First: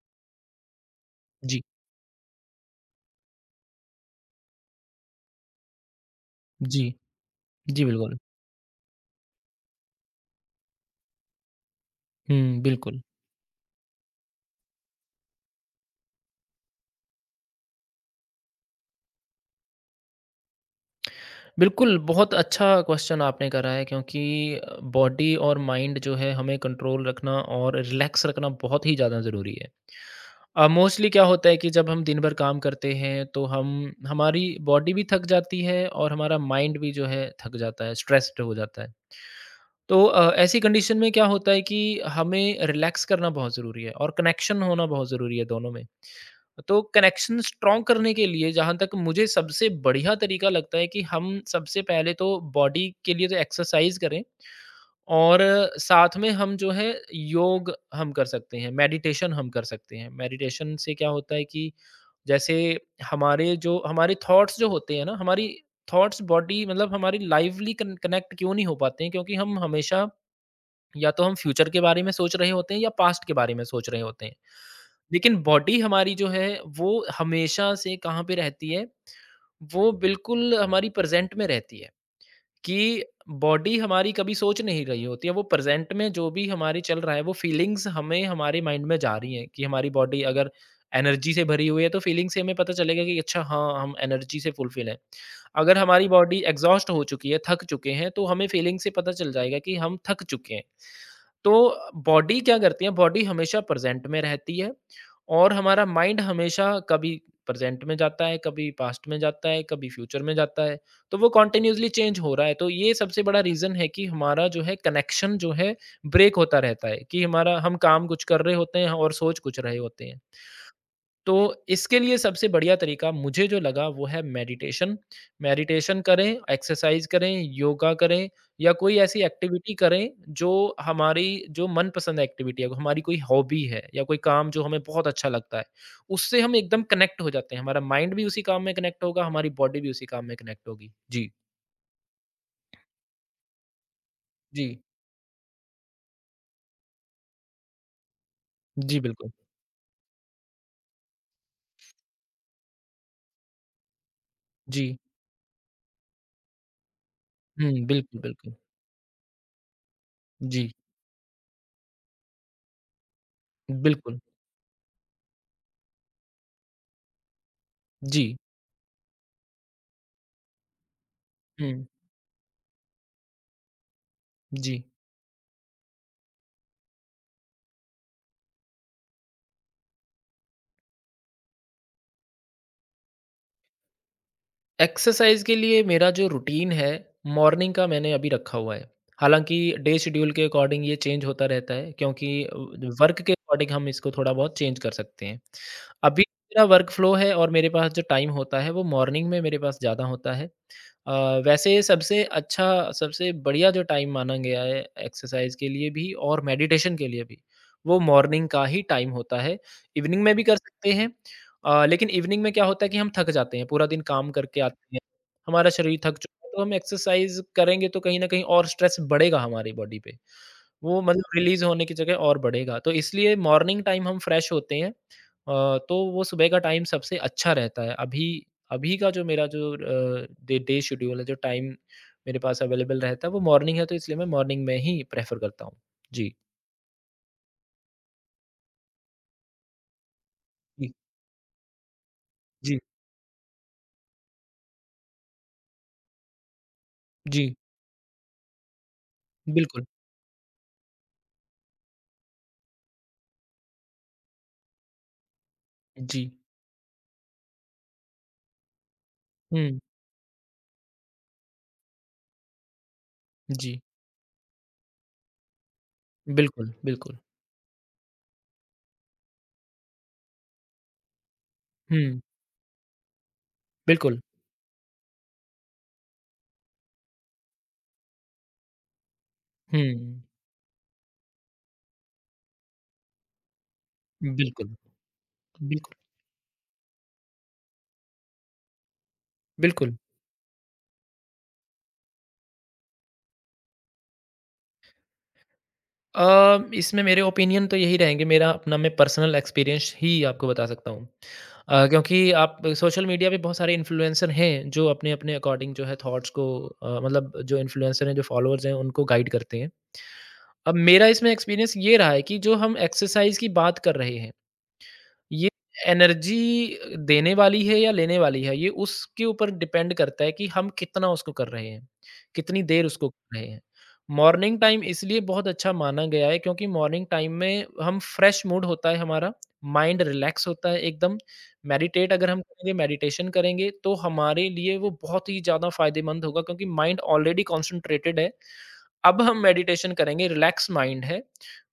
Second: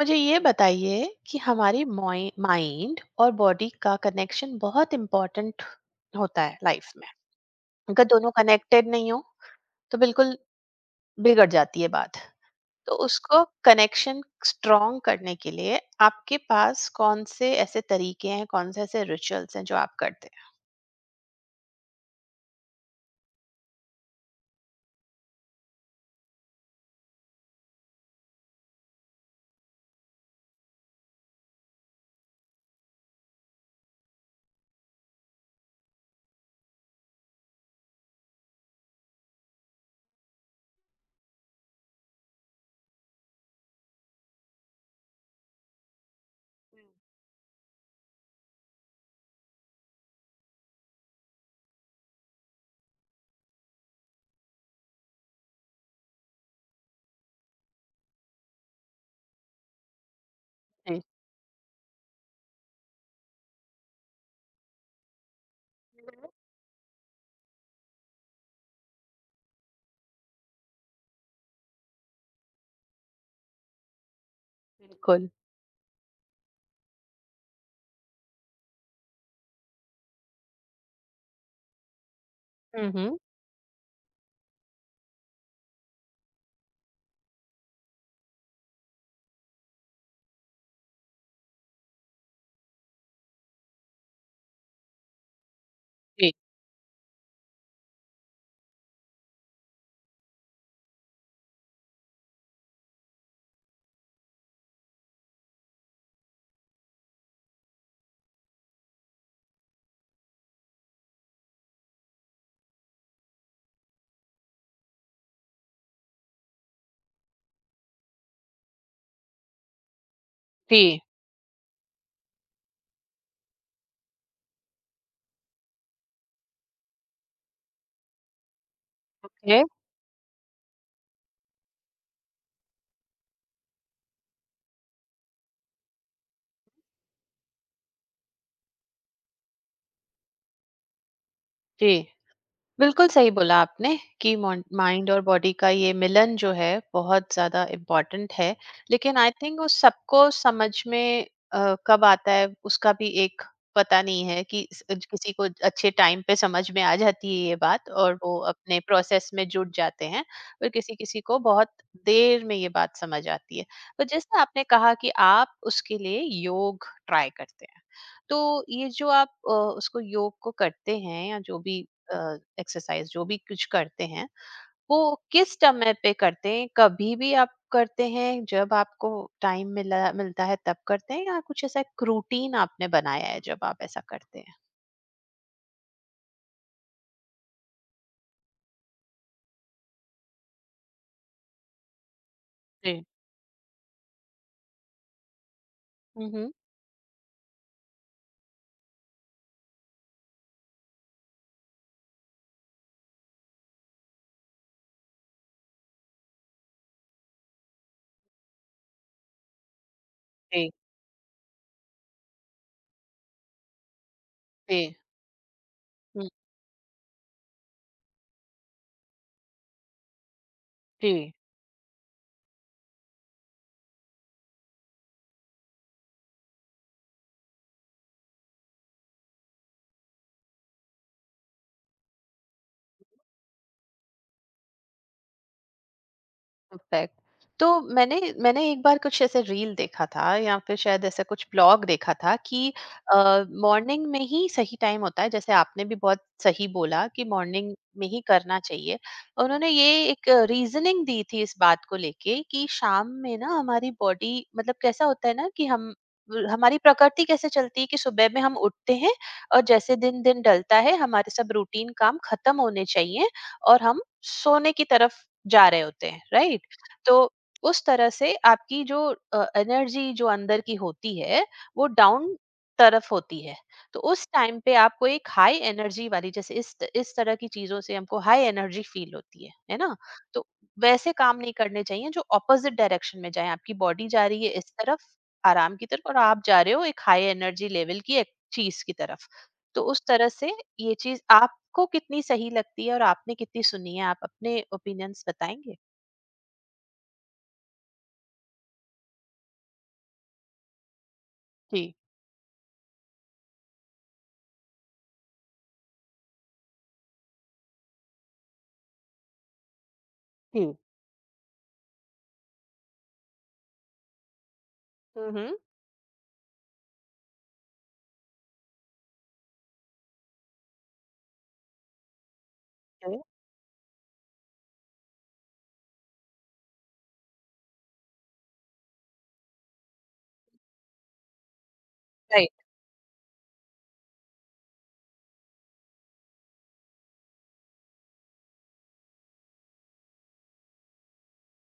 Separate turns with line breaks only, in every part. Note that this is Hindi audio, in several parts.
मुझे ये बताइए कि
जी,
हमारी माइंड और बॉडी का कनेक्शन बहुत इम्पोर्टेंट होता है
जी।
लाइफ में।
जी,
अगर
बिल्कुल।
दोनों कनेक्टेड नहीं हो तो बिल्कुल बिगड़ जाती है बात।
हुँ,
तो
बिल्कुल।
उसको कनेक्शन स्ट्रॉन्ग करने के लिए आपके पास कौन से ऐसे तरीके हैं, कौन से ऐसे रिचुअल्स हैं जो आप करते हैं?
बिल्कुल, बहुत अच्छा क्वेश्चन आपने करा है क्योंकि बॉडी और माइंड जो है हमें कंट्रोल रखना और रिलैक्स रखना बहुत ही ज़्यादा ज़रूरी है। मोस्टली क्या होता है कि जब हम दिन भर काम करते हैं तो हम हमारी बॉडी भी थक जाती है और हमारा माइंड भी जो है थक जाता है, स्ट्रेस्ड हो जाता है। तो ऐसी कंडीशन में क्या होता है कि हमें रिलैक्स करना बहुत ज़रूरी है और कनेक्शन होना बहुत ज़रूरी है दोनों में। तो कनेक्शन स्ट्रॉन्ग करने के लिए जहाँ तक मुझे सबसे बढ़िया तरीका लगता है कि हम सबसे पहले तो बॉडी के लिए तो एक्सरसाइज करें और साथ में हम जो है योग हम कर सकते हैं, मेडिटेशन हम कर सकते हैं। मेडिटेशन से
जी,
क्या होता है कि जैसे हमारे थॉट्स जो होते हैं ना, हमारी थॉट्स बॉडी मतलब हमारी लाइवली कन कनेक्ट क्यों नहीं हो पाते हैं, क्योंकि हम हमेशा या तो हम फ्यूचर के बारे में सोच रहे होते हैं या पास्ट के बारे में सोच रहे होते हैं।
बिल्कुल।
लेकिन बॉडी हमारी जो है, वो हमेशा से कहाँ पे रहती है? वो बिल्कुल हमारी प्रेज़ेंट में रहती है। कि
हम्म।
बॉडी हमारी कभी सोच नहीं रही होती है, वो प्रेज़ेंट में जो भी हमारी चल रहा है वो फीलिंग्स हमें हमारे माइंड में जा रही हैं कि हमारी बॉडी अगर एनर्जी से भरी हुई है तो फीलिंग से हमें पता चलेगा कि अच्छा हाँ, हम एनर्जी से फुलफिल हैं। अगर हमारी
जी
बॉडी एग्ज़ॉस्ट हो चुकी है, थक चुके हैं, तो हमें फीलिंग से पता चल जाएगा कि हम थक चुके हैं। तो बॉडी क्या करती है? बॉडी हमेशा प्रेजेंट में रहती है, और हमारा माइंड हमेशा कभी प्रेजेंट में जाता है, कभी पास्ट में जाता है, कभी फ्यूचर में जाता है। तो वो कॉन्टिन्यूसली चेंज हो रहा है, तो ये सबसे बड़ा रीज़न है कि हमारा जो है कनेक्शन जो है ब्रेक होता रहता है कि हमारा हम काम कुछ कर रहे होते हैं और सोच कुछ रहे होते हैं।
जी।
तो इसके लिए सबसे बढ़िया तरीका मुझे जो लगा वो है मेडिटेशन। मेडिटेशन करें, एक्सरसाइज़ करें, योगा करें या कोई ऐसी
है।
एक्टिविटी करें जो हमारी जो मनपसंद एक्टिविटी है, हमारी कोई हॉबी है या कोई काम जो हमें बहुत अच्छा लगता है। उससे हम एकदम कनेक्ट हो जाते हैं, हमारा माइंड भी उसी काम में कनेक्ट होगा, हमारी बॉडी भी उसी काम में कनेक्ट होगी। जी,
जी, बिल्कुल सही बोला आपने कि
जी,
माइंड और बॉडी का ये मिलन जो है बहुत ज्यादा इम्पोर्टेंट है।
जी
लेकिन
बिल्कुल।
आई थिंक उस सबको समझ में कब आता है उसका भी एक पता नहीं है कि
जी।
किसी को अच्छे टाइम पे समझ में आ जाती है ये
हुँ,
बात और
बिल्कुल,
वो
बिल्कुल।
अपने प्रोसेस में जुट जाते हैं। और
जी,
किसी किसी को बहुत देर में ये बात समझ आती है। तो
बिल्कुल।
जैसे आपने कहा कि आप उसके लिए योग ट्राई करते हैं,
जी।
तो ये जो आप उसको योग को करते हैं या जो भी
हुँ,
एक्सरसाइज जो भी कुछ करते हैं,
जी।
वो किस समय पे करते हैं? कभी भी आप करते हैं जब आपको टाइम मिला मिलता है तब करते हैं, या कुछ ऐसा एक रूटीन आपने बनाया है जब आप ऐसा करते हैं?
एक्सरसाइज के लिए मेरा जो रूटीन है मॉर्निंग का मैंने अभी रखा हुआ है। हालाँकि डे शेड्यूल के अकॉर्डिंग ये चेंज होता रहता है, क्योंकि
जी।
वर्क के अकॉर्डिंग हम इसको थोड़ा बहुत चेंज कर सकते हैं। अभी
हम्म।
मेरा वर्क फ्लो है, और मेरे पास जो टाइम होता है वो मॉर्निंग में मेरे पास ज़्यादा होता है। अ, वैसे सबसे बढ़िया जो टाइम माना गया है एक्सरसाइज के लिए भी और मेडिटेशन के लिए भी, वो मॉर्निंग का ही टाइम होता है। इवनिंग में भी कर
जी
सकते हैं, लेकिन इवनिंग में क्या होता है कि हम थक जाते हैं, पूरा दिन काम करके आते
जी।
हैं, हमारा शरीर थक
हम्म,
चुका है, तो हम एक्सरसाइज करेंगे तो कहीं न कहीं और स्ट्रेस बढ़ेगा हमारी बॉडी पे। वो
जी।
मतलब रिलीज़ होने की जगह और बढ़ेगा। तो इसलिए मॉर्निंग टाइम हम फ्रेश होते हैं, तो वो सुबह का टाइम सबसे अच्छा रहता है। अभी अभी का जो डे डे शेड्यूल है, जो टाइम मेरे पास अवेलेबल रहता है, वो मॉर्निंग है, तो इसलिए मैं मॉर्निंग में ही प्रेफ़र करता हूँ। जी।
इम्पैक्ट। तो मैंने मैंने एक बार कुछ ऐसे रील देखा था या फिर
जी,
शायद ऐसा कुछ ब्लॉग देखा था कि
जी,
मॉर्निंग में ही सही टाइम होता है, जैसे आपने भी बहुत सही बोला कि
जी,
मॉर्निंग में ही करना चाहिए। उन्होंने
बिल्कुल।
ये एक रीजनिंग दी थी इस बात को लेके कि शाम में ना हमारी बॉडी मतलब कैसा होता है ना कि हम
जी।
हमारी प्रकृति कैसे चलती है कि सुबह में हम उठते हैं, और
हुँ,
जैसे दिन दिन ढलता है हमारे सब रूटीन काम खत्म होने चाहिए,
जी,
और हम सोने की तरफ जा रहे होते हैं राइट।
बिल्कुल, बिल्कुल।
तो उस तरह से आपकी जो एनर्जी जो अंदर की होती है वो
हुँ,
डाउन तरफ होती है। तो
बिल्कुल।
उस टाइम पे आपको एक हाई एनर्जी वाली जैसे इस तरह की चीजों से हमको हाई एनर्जी फील होती है ना?
हुँ,
तो वैसे काम नहीं करने चाहिए जो ऑपोजिट डायरेक्शन में जाए। आपकी बॉडी जा रही है इस
बिल्कुल,
तरफ आराम की
बिल्कुल,
तरफ, और आप जा रहे हो एक हाई एनर्जी लेवल की एक चीज की तरफ। तो
बिल्कुल।
उस तरह से ये चीज आपको कितनी सही लगती है और आपने कितनी सुनी है, आप अपने ओपिनियंस बताएंगे?
इसमें मेरे ओपिनियन तो यही रहेंगे, मेरा अपना मैं पर्सनल एक्सपीरियंस ही आपको बता सकता हूँ।
जी।
क्योंकि आप सोशल मीडिया पे बहुत सारे इन्फ्लुएंसर हैं जो अपने-अपने अकॉर्डिंग जो है थॉट्स को मतलब जो इन्फ्लुएंसर हैं, जो फॉलोअर्स हैं उनको गाइड करते हैं।
जी।
अब मेरा इसमें एक्सपीरियंस ये रहा है कि जो हम एक्सरसाइज़ की बात कर रहे हैं, ये
Mhm.
एनर्जी देने वाली है या लेने वाली है, ये उसके ऊपर डिपेंड करता है कि हम कितना उसको कर रहे हैं, कितनी देर उसको
Okay.
कर रहे हैं। मॉर्निंग टाइम इसलिए बहुत अच्छा माना गया है, क्योंकि मॉर्निंग टाइम में हम फ्रेश मूड होता है हमारा, माइंड रिलैक्स होता है एकदम। मेडिटेट अगर हम
Right.
करेंगे, मेडिटेशन करेंगे, तो हमारे लिए वो बहुत ही ज़्यादा फ़ायदेमंद होगा, क्योंकि माइंड ऑलरेडी कॉन्सन्ट्रेटेड है। अब हम मेडिटेशन करेंगे, रिलैक्स माइंड है,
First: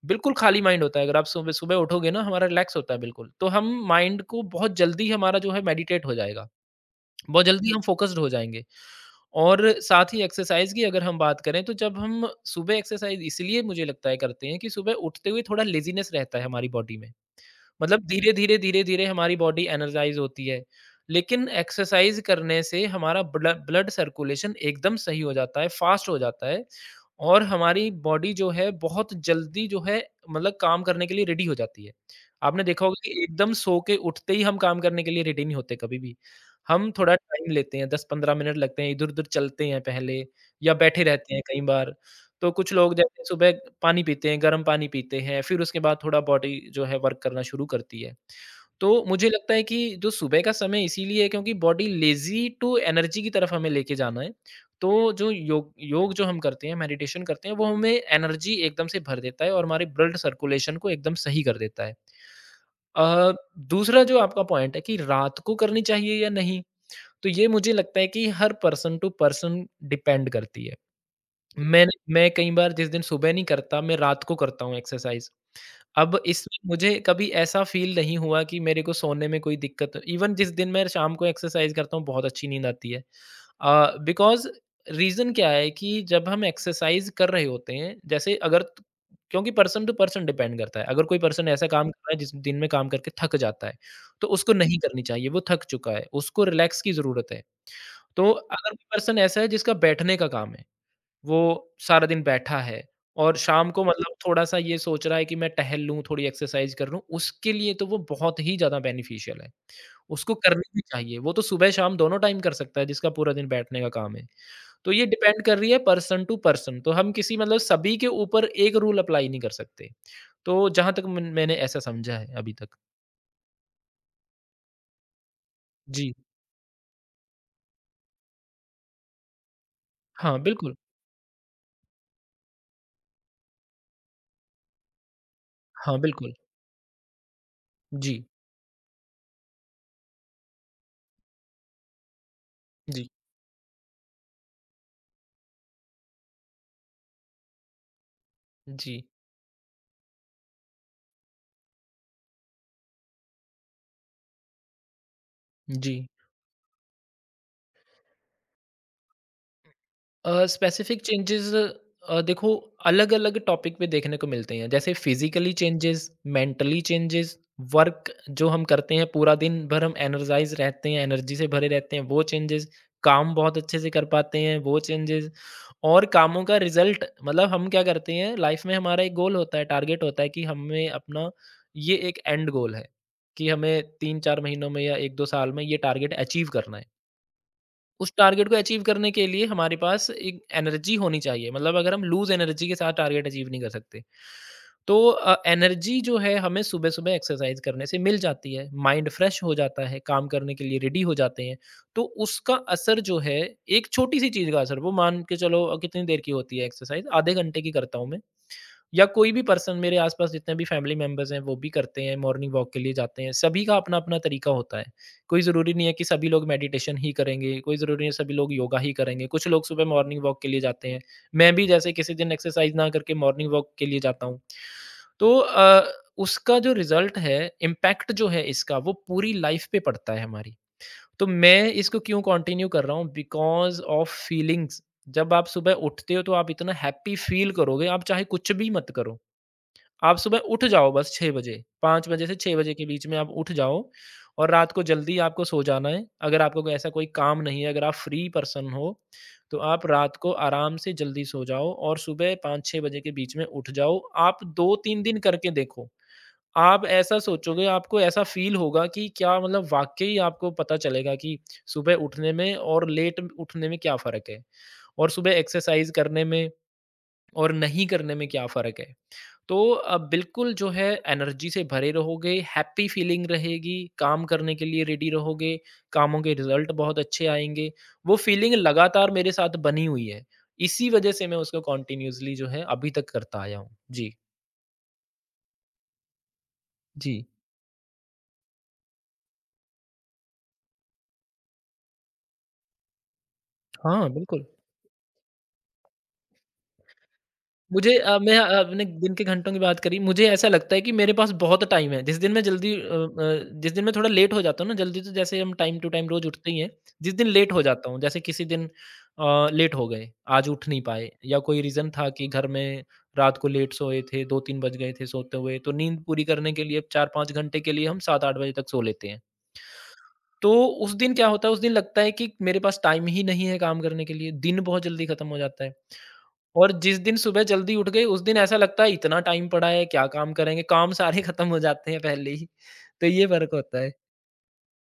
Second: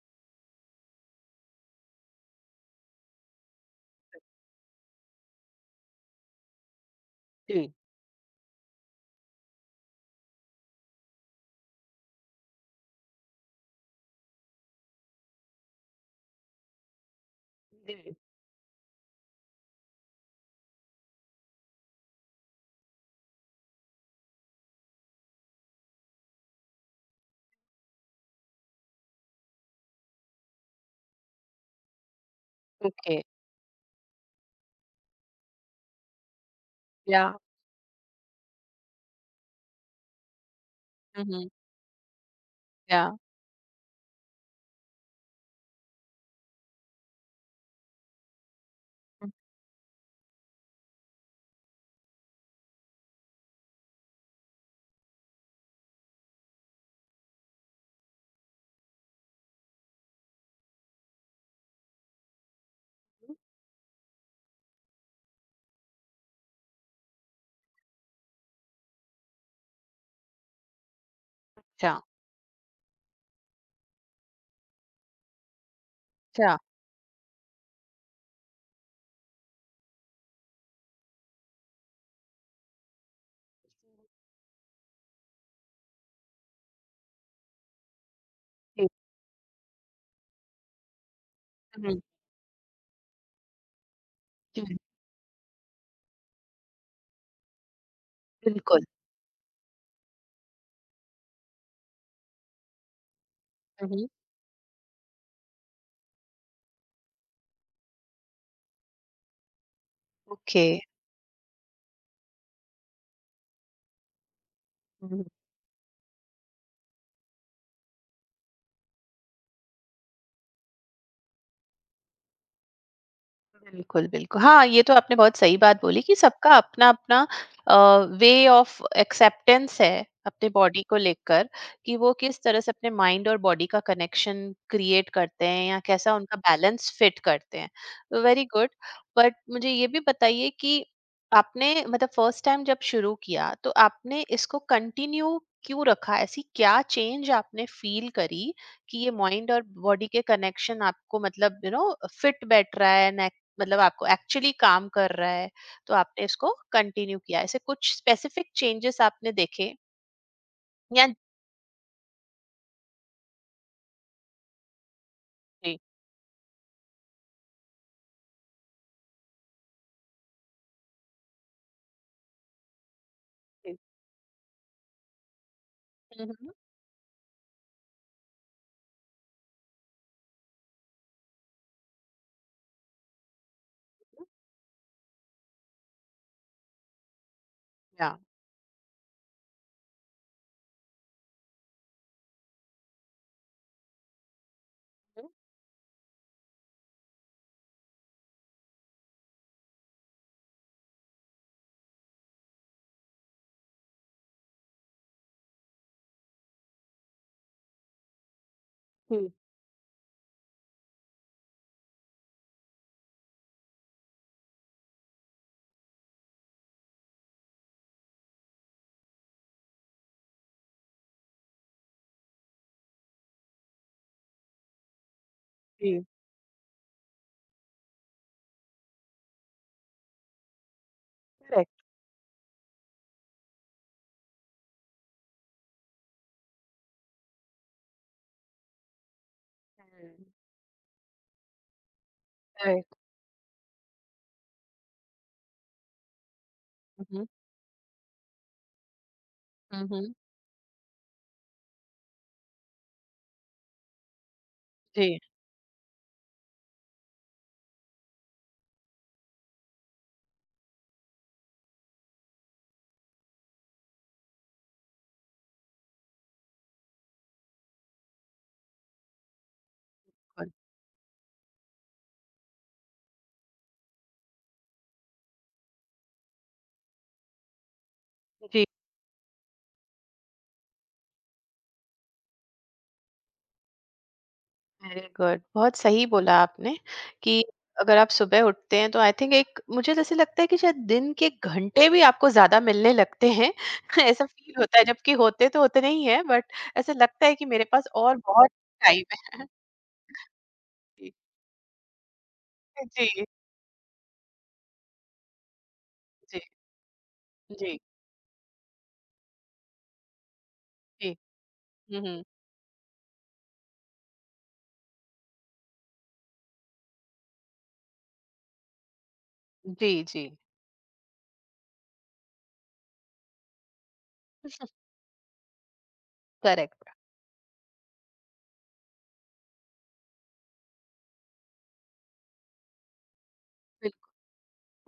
बिल्कुल खाली माइंड होता है। अगर आप सुबह सुबह उठोगे ना, हमारा रिलैक्स होता है बिल्कुल। तो हम माइंड को बहुत जल्दी, हमारा जो है मेडिटेट हो जाएगा, बहुत जल्दी
जी,
हम फोकस्ड हो जाएँगे। और साथ ही एक्सरसाइज़ की अगर हम बात करें, तो जब हम सुबह एक्सरसाइज़ इसलिए मुझे लगता है करते हैं कि सुबह उठते हुए थोड़ा लेज़ीनेस रहता है हमारी बॉडी में। मतलब
जी।
धीरे-धीरे, धीरे-धीरे हमारी बॉडी एनर्जाइज़ होती है। लेकिन एक्सरसाइज़ करने से हमारा ब्लड सर्कुलेशन एकदम सही हो जाता है, फ़ास्ट हो जाता है और हमारी बॉडी जो है बहुत जल्दी जो है मतलब काम करने के लिए रेडी हो जाती है। आपने देखा होगा कि
Okay.
एकदम सो के उठते ही हम काम करने के लिए रेडी नहीं होते कभी भी। हम थोड़ा
Yeah.
टाइम लेते हैं, 10-15 मिनट लगते हैं, इधर-उधर चलते हैं पहले या बैठे रहते हैं
हुँ,
कई बार। तो कुछ लोग
या,
जैसे सुबह पानी पीते हैं, गर्म पानी पीते हैं, फिर उसके बाद थोड़ा बॉडी जो है वर्क करना शुरू करती है। तो मुझे
हुँ।
लगता है कि जो सुबह का समय इसीलिए है, क्योंकि बॉडी लेज़ी टू एनर्जी की तरफ हमें लेके जाना है। तो जो योग योग जो हम करते हैं, मेडिटेशन करते हैं, वो हमें एनर्जी एकदम से भर देता है और हमारे ब्लड सर्कुलेशन को एकदम सही कर देता है। अ, दूसरा जो आपका पॉइंट है कि रात को करनी चाहिए या नहीं, तो ये मुझे लगता है कि हर पर्सन टू पर्सन डिपेंड करती है। मैंने
अच्छा,
मैं कई बार जिस दिन सुबह नहीं करता, मैं रात को करता हूँ एक्सरसाइज़। अब इसमें
अच्छा।
मुझे कभी ऐसा फ़ील नहीं हुआ कि मेरे को सोने में कोई दिक्कत, इवन जिस दिन मैं शाम को एक्सरसाइज़ करता हूँ, बहुत अच्छी नींद आती है। बिकॉज़ रीज़न क्या है कि जब हम एक्सरसाइज़ कर रहे होते हैं, जैसे अगर त
जी,
क्योंकि पर्सन टू पर्सन डिपेंड करता है। अगर कोई पर्सन ऐसा काम कर
हुँ,
रहा है, जिस दिन में काम करके थक जाता है, तो उसको
जी,
नहीं करनी चाहिए, वो थक चुका है, उसको रिलैक्स की ज़रूरत है। तो अगर
बिल्कुल।
कोई पर्सन ऐसा है जिसका बैठने का काम है, वो सारा दिन बैठा है और शाम को
हुँ, हुँ।
मतलब थोड़ा-सा ये सोच रहा है कि मैं टहल लूँ, थोड़ी एक्सरसाइज़ कर लूँ, उसके लिए तो वो बहुत ही ज़्यादा बेनिफिशियल है। उसको करनी
ओके।
भी चाहिए, वो तो सुबह-शाम दोनों टाइम कर सकता है जिसका पूरा दिन बैठने का काम है। तो ये डिपेंड कर रही है पर्सन टू पर्सन, तो हम किसी मतलब सभी के ऊपर एक रूल अप्लाई नहीं कर सकते। तो जहाँ तक मन मैंने ऐसा समझा है अभी तक।
बिल्कुल, बिल्कुल। हाँ, ये तो आपने बहुत सही बात बोली
जी।
कि सबका अपना-अपना अ, वे ऑफ एक्सेप्टेंस है
हाँ,
अपने
बिल्कुल।
बॉडी को लेकर, कि वो किस तरह से अपने माइंड और बॉडी का कनेक्शन क्रिएट करते हैं या
हाँ,
कैसा
बिल्कुल।
उनका बैलेंस फिट करते हैं।
जी,
वेरी गुड। बट मुझे ये भी बताइए कि आपने मतलब फर्स्ट टाइम जब
जी,
शुरू किया तो आपने इसको कंटिन्यू क्यों रखा? ऐसी क्या चेंज आपने फ़ील करी कि
जी,
ये माइंड और बॉडी के कनेक्शन आपको मतलब यू नो फिट बैठ रहा है, मतलब आपको एक्चुअली काम कर रहा है, तो
जी।
आपने इसको कंटिन्यू किया? ऐसे कुछ स्पेसिफिक चेंजेस आपने देखे
स्पेसिफिक
या?
चेंजेस देखो, अलग अलग टॉपिक पे देखने को मिलते हैं, जैसे फिजिकली
जी
चेंजेस, मेंटली चेंजेस, वर्क जो हम करते हैं पूरा दिन भर हम एनर्जाइज रहते हैं, एनर्जी से भरे रहते हैं, वो चेंजेस, काम बहुत
जी।
अच्छे से कर पाते हैं वो चेंजेस, और
हम्म,
कामों
हम्म,
का रिजल्ट, मतलब हम क्या करते हैं। लाइफ में हमारा एक गोल होता है, टारगेट होता है कि हमें अपना ये एक एंड गोल है कि हमें तीन
हम्म,
चार महीनों में या 1-2 साल में ये टारगेट अचीव करना है। उस
या
टारगेट को अचीव करने के लिए हमारे पास एक एनर्जी होनी चाहिए, मतलब अगर हम लूज एनर्जी के साथ टारगेट अचीव नहीं कर सकते। तो एनर्जी जो है हमें सुबह सुबह एक्सरसाइज करने से मिल जाती है, माइंड फ्रेश हो जाता है, काम करने के लिए रेडी हो जाते हैं। तो उसका असर जो है, एक छोटी सी चीज़ का असर वो मान के चलो, कितनी देर की होती है एक्सरसाइज? आधे घंटे की करता हूँ मैं या
हम्म,
कोई भी पर्सन। मेरे आसपास जितने भी फैमिली मेंबर्स हैं वो भी करते हैं, मॉर्निंग वॉक के लिए जाते हैं, सभी का अपना अपना तरीका होता है। कोई ज़रूरी नहीं है कि सभी लोग मेडिटेशन ही करेंगे, कोई ज़रूरी नहीं है सभी लोग योगा ही करेंगे, कुछ लोग सुबह मॉर्निंग वॉक के लिए जाते हैं। मैं भी जैसे किसी दिन एक्सरसाइज ना करके मॉर्निंग वॉक के लिए जाता हूँ। तो
जी जी।
उसका जो रिजल्ट है, इम्पैक्ट जो है इसका, वो पूरी लाइफ पे पड़ता है हमारी। तो मैं
करेक्ट।
इसको क्यों कंटिन्यू कर रहा हूँ? Because of feelings. जब आप सुबह उठते हो तो आप इतना हैप्पी फील करोगे, आप चाहे कुछ भी मत करो। आप सुबह उठ जाओ बस 6 बजे, 5 बजे से 6 बजे के
करेक्ट।
बीच में आप उठ जाओ। और रात को जल्दी आपको सो जाना है। अगर आपको कोई ऐसा कोई
हम्म
काम नहीं है, अगर आप फ्री पर्सन हो, तो आप
हम्म।
रात को आराम से जल्दी सो जाओ और सुबह 5-6 बजे के बीच में उठ जाओ। आप 2-3 दिन
जी।
करके देखो। आप ऐसा सोचोगे, आपको ऐसा फ़ील होगा कि क्या मतलब वाक़ई आपको पता चलेगा कि सुबह उठने में और लेट उठने में क्या फ़र्क है, और सुबह एक्सरसाइज़ करने में और नहीं करने में क्या फ़र्क है। तो
good,
बिल्कुल जो है एनर्जी से भरे रहोगे, हैप्पी फीलिंग रहेगी, काम करने के लिए रेडी रहोगे, कामों के रिज़ल्ट बहुत अच्छे आएँगे। वो फीलिंग
जी।
लगातार मेरे साथ बनी हुई है। इसी वजह से मैं उसको कंटिन्यूअसली जो है अभी तक करता आया हूँ। जी।
वेरी गुड, बहुत सही बोला आपने
जी।
कि अगर आप सुबह उठते हैं तो आई थिंक एक मुझे जैसे लगता है कि शायद दिन के घंटे भी आपको ज्यादा मिलने लगते हैं।
हाँ,
ऐसा
बिल्कुल।
फील होता है जबकि होते तो उतने ही है, बट ऐसा लगता है कि मेरे पास
मुझे
और
मैं
बहुत
आपने
टाइम
दिन के
है।
घंटों की बात करी, मुझे ऐसा लगता है कि मेरे पास बहुत टाइम है। जिस दिन मैं जल्दी
जी,
जिस दिन मैं थोड़ा लेट हो जाता हूँ ना, जल्दी तो जैसे हम टाइम टू टाइम रोज़
जी,
उठते ही हैं। जिस दिन लेट हो
जी,
जाता हूँ, जैसे किसी दिन लेट हो गए, आज उठ नहीं पाए
जी।
या कोई रीज़न
हुँ,
था
हुँ।
कि घर में रात को लेट सोए थे, 2-3 बज गए थे सोते हुए, तो नींद पूरी करने के लिए 4-5 घंटे के लिए हम 7-8 बजे तक सो लेते हैं।
जी, जी,
तो उस दिन क्या होता है, उस दिन लगता है कि मेरे पास टाइम ही नहीं है काम करने के लिए, दिन बहुत जल्दी खत्म हो जाता है। और
करेक्ट।
जिस दिन सुबह जल्दी उठ गए, उस दिन ऐसा लगता है इतना टाइम पड़ा है, क्या काम करेंगे? काम सारे खत्म हो जाते हैं पहले ही। तो ये फ़र्क होता है।
बिल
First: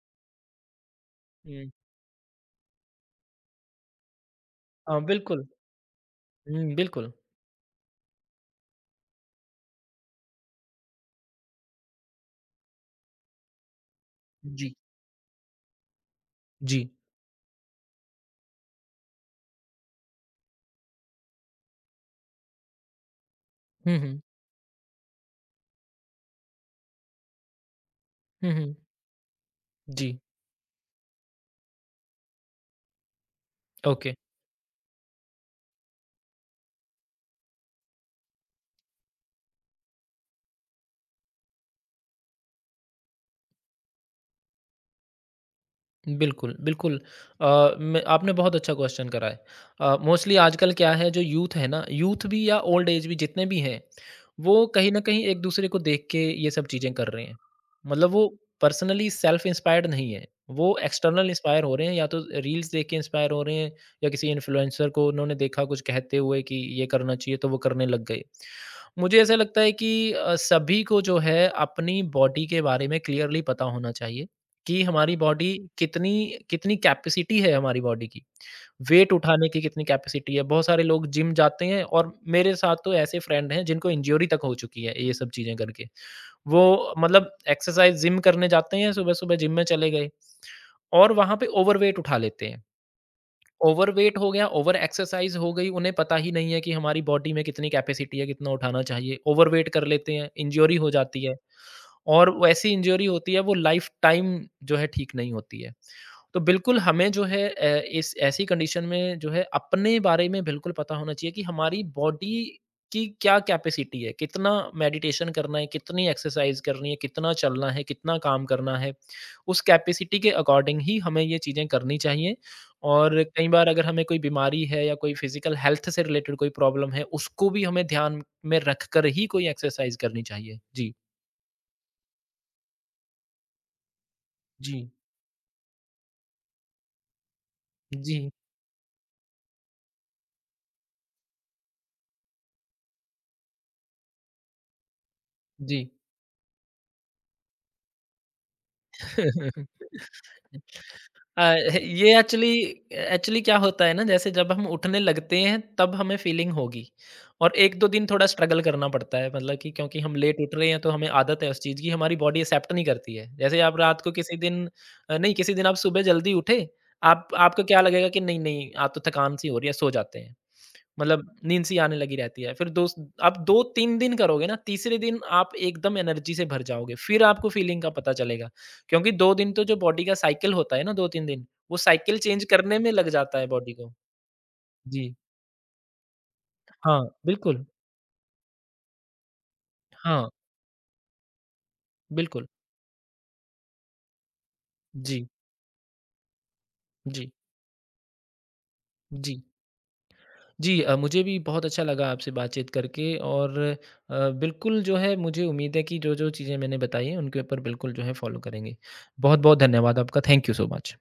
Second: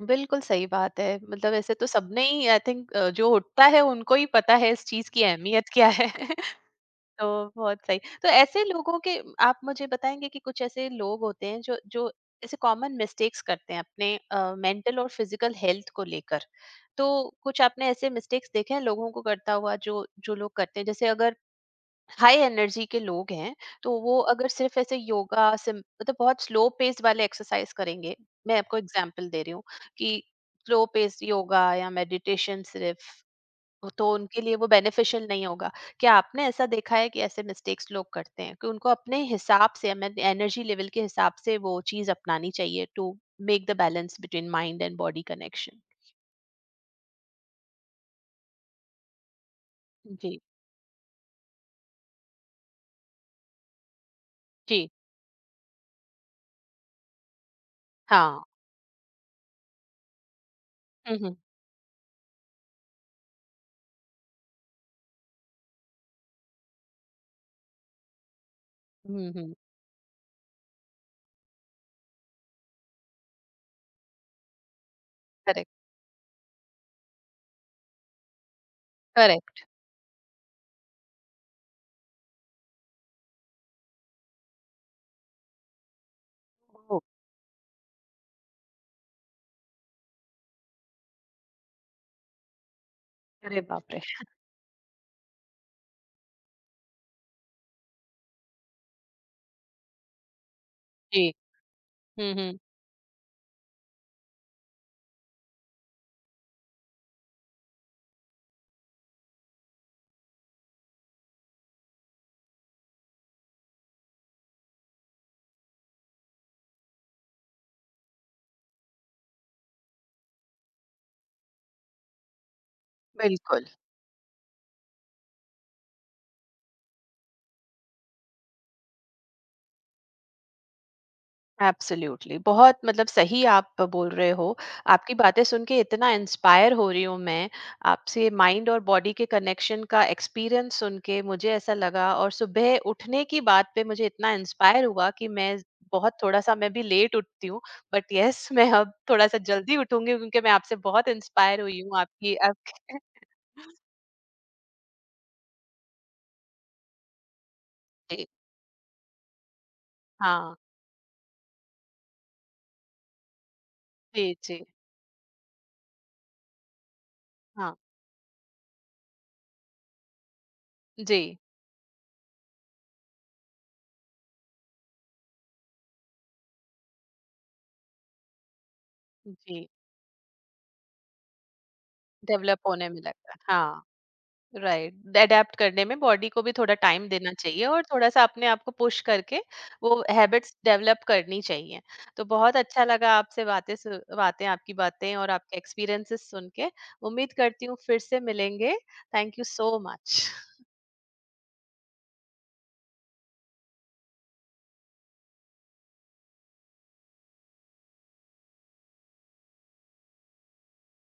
बिल्कुल सही बात है। मतलब
हुँ।
ऐसे तो सबने ही आई थिंक जो उठता है उनको ही पता है इस
हाँ,
चीज़ की
बिल्कुल।
अहमियत क्या है।
हुँ, बिल्कुल।
तो बहुत सही। तो ऐसे लोगों के आप मुझे बताएँगे कि कुछ ऐसे लोग होते हैं जो जो ऐसे कॉमन मिस्टेक्स करते हैं अपने
जी,
मेंटल और फिजिकल हेल्थ को लेकर।
जी।
तो कुछ आपने ऐसे मिस्टेक्स देखे हैं लोगों को करता हुआ जो जो लोग करते हैं? जैसे अगर हाई एनर्जी के लोग हैं तो
हुँ,
वो
हुँ।
अगर सिर्फ ऐसे योगा सिम मतलब बहुत स्लो पेस वाले एक्सरसाइज करेंगे,
हुँ,
मैं
हुँ।
आपको एग्जांपल दे रही हूँ कि
जी,
स्लो पेस योगा या मेडिटेशन सिर्फ, तो
ओके।
उनके लिए वो बेनिफिशियल नहीं होगा। क्या आपने ऐसा देखा है कि ऐसे मिस्टेक्स लोग करते हैं कि उनको अपने हिसाब से एनर्जी लेवल के हिसाब से वो चीज अपनानी चाहिए to make the balance between mind and body connection?
बिल्कुल, बिल्कुल। मैं आपने बहुत अच्छा क्वेश्चन करा है। मोस्टली
जी।
आजकल क्या है जो यूथ है ना, यूथ भी या ओल्ड एज भी जितने भी हैं, वो
जी।
कहीं न कहीं एक-दूसरे को देख के ये सब चीज़ें कर रहे हैं। मतलब वो
हाँ।
पर्सनली सेल्फ इंस्पायर्ड नहीं है, वो एक्सटर्नल
हम्म
इंस्पायर हो रहे हैं या तो रील्स देख के इंस्पायर हो रहे हैं, या किसी इन्फ्लुएंसर को उन्होंने देखा कुछ कहते हुए कि ये करना चाहिए तो वो करने लग गए। मुझे ऐसा
हम्म।
लगता है कि सभी को जो है अपनी बॉडी के बारे में क्लियरली पता होना चाहिए। कि हमारी बॉडी
करेक्ट।
कितनी कितनी कैपेसिटी है हमारी बॉडी की, वेट उठाने की
करेक्ट।
कितनी कैपेसिटी है। बहुत सारे लोग जिम जाते हैं और मेरे साथ तो ऐसे फ्रेंड हैं जिनको इंजरी तक हो चुकी है ये सब चीज़ें करके। वो मतलब एक्सरसाइज जिम करने जाते हैं, सुबह सुबह जिम में चले गए और वहाँ पे ओवरवेट उठा लेते हैं।
अरे बाप रे!
ओवरवेट हो गया, ओवर एक्सरसाइज हो गई, उन्हें पता ही नहीं है कि हमारी बॉडी में कितनी कैपेसिटी है, कितना उठाना चाहिए। ओवरवेट कर लेते हैं, इंजरी हो जाती
जी।
है। और
हम्म।
वैसी इंजरी होती है वो लाइफ टाइम जो है ठीक नहीं होती है। तो बिल्कुल हमें जो है इस ऐसी कंडीशन में जो है अपने बारे में बिल्कुल पता होना चाहिए कि हमारी बॉडी की क्या कैपेसिटी है, कितना मेडिटेशन करना है, कितनी एक्सरसाइज़ करनी है, कितना चलना है, कितना काम करना है। उस कैपेसिटी के अकॉर्डिंग ही हमें ये चीज़ें करनी चाहिए। और कई
बिल्कुल,
बार अगर हमें कोई बीमारी है या कोई फिज़िकल हेल्थ से रिलेटेड कोई प्रॉब्लम है, उसको भी हमें ध्यान में रखकर ही कोई एक्सरसाइज़ करनी चाहिए। जी।
एब्सोल्युटली, बहुत मतलब सही आप बोल रहे हो।
जी।
आपकी बातें सुन के इतना इंस्पायर हो रही हूँ मैं, आपसे
जी,
माइंड और बॉडी के कनेक्शन का एक्सपीरियंस सुन के मुझे ऐसा लगा, और सुबह उठने की बात पे मुझे इतना इंस्पायर हुआ कि मैं
जी।
बहुत थोड़ा-सा मैं भी लेट उठती हूँ, बट येस मैं अब थोड़ा-सा जल्दी उठूँगी, क्योंकि मैं आपसे बहुत
अ,
इंस्पायर हुई हूँ
ये
आपकी
एक्चुअली
आपके
एक्चुअली क्या होता है ना, जैसे जब हम उठने लगते हैं तब हमें फ़ीलिंग होगी। और 1-2 दिन थोड़ा
जी,
स्ट्रगल करना पड़ता है मतलब कि, क्योंकि हम लेट उठ
हाँ।
रहे हैं तो हमें आदत है उस चीज़ की, हमारी बॉडी एक्सेप्ट नहीं करती है। जैसे आप रात को
जी,
किसी
जी,
दिन नहीं किसी दिन आप सुबह जल्दी उठे, आप आपको
हाँ।
क्या लगेगा कि नहीं, नहीं आज तो थकान सी हो रही है, सो जाते हैं। मतलब
जी,
नींद सी आने लगी रहती है। फिर दोस्त आप 2-3 दिन करोगे ना, तीसरे दिन आप एकदम एनर्जी से भर जाओगे, फिर आपको फ़ीलिंग का पता चलेगा। क्योंकि 2 दिन तो
जी,
जो बॉडी का साइकिल होता है ना, 2-3 दिन, वो साइकिल चेंज
डेवलप
करने
होने
में
में
लग
लगता है।
जाता है बॉडी
हाँ।
को। जी।
राइट, अडेप्ट करने में बॉडी को भी थोड़ा
हाँ,
टाइम देना
बिल्कुल।
चाहिए और थोड़ा सा अपने आप को पुश करके वो
हाँ,
हैबिट्स डेवलप करनी चाहिए। तो
बिल्कुल।
बहुत अच्छा लगा आपसे बातें बातें आपकी बातें
जी,
और आपके एक्सपीरियंसेस सुन के।
जी,
उम्मीद करती हूँ फिर से मिलेंगे। थैंक
जी।
You so much.
जी मुझे भी बहुत अच्छा लगा आपसे बातचीत करके, और बिल्कुल जो है मुझे उम्मीद है कि जो-जो चीज़ें मैंने बताई हैं, उनके ऊपर बिल्कुल जो है फ़ॉलो करेंगे। बहुत-बहुत धन्यवाद आपका। Thank you so much.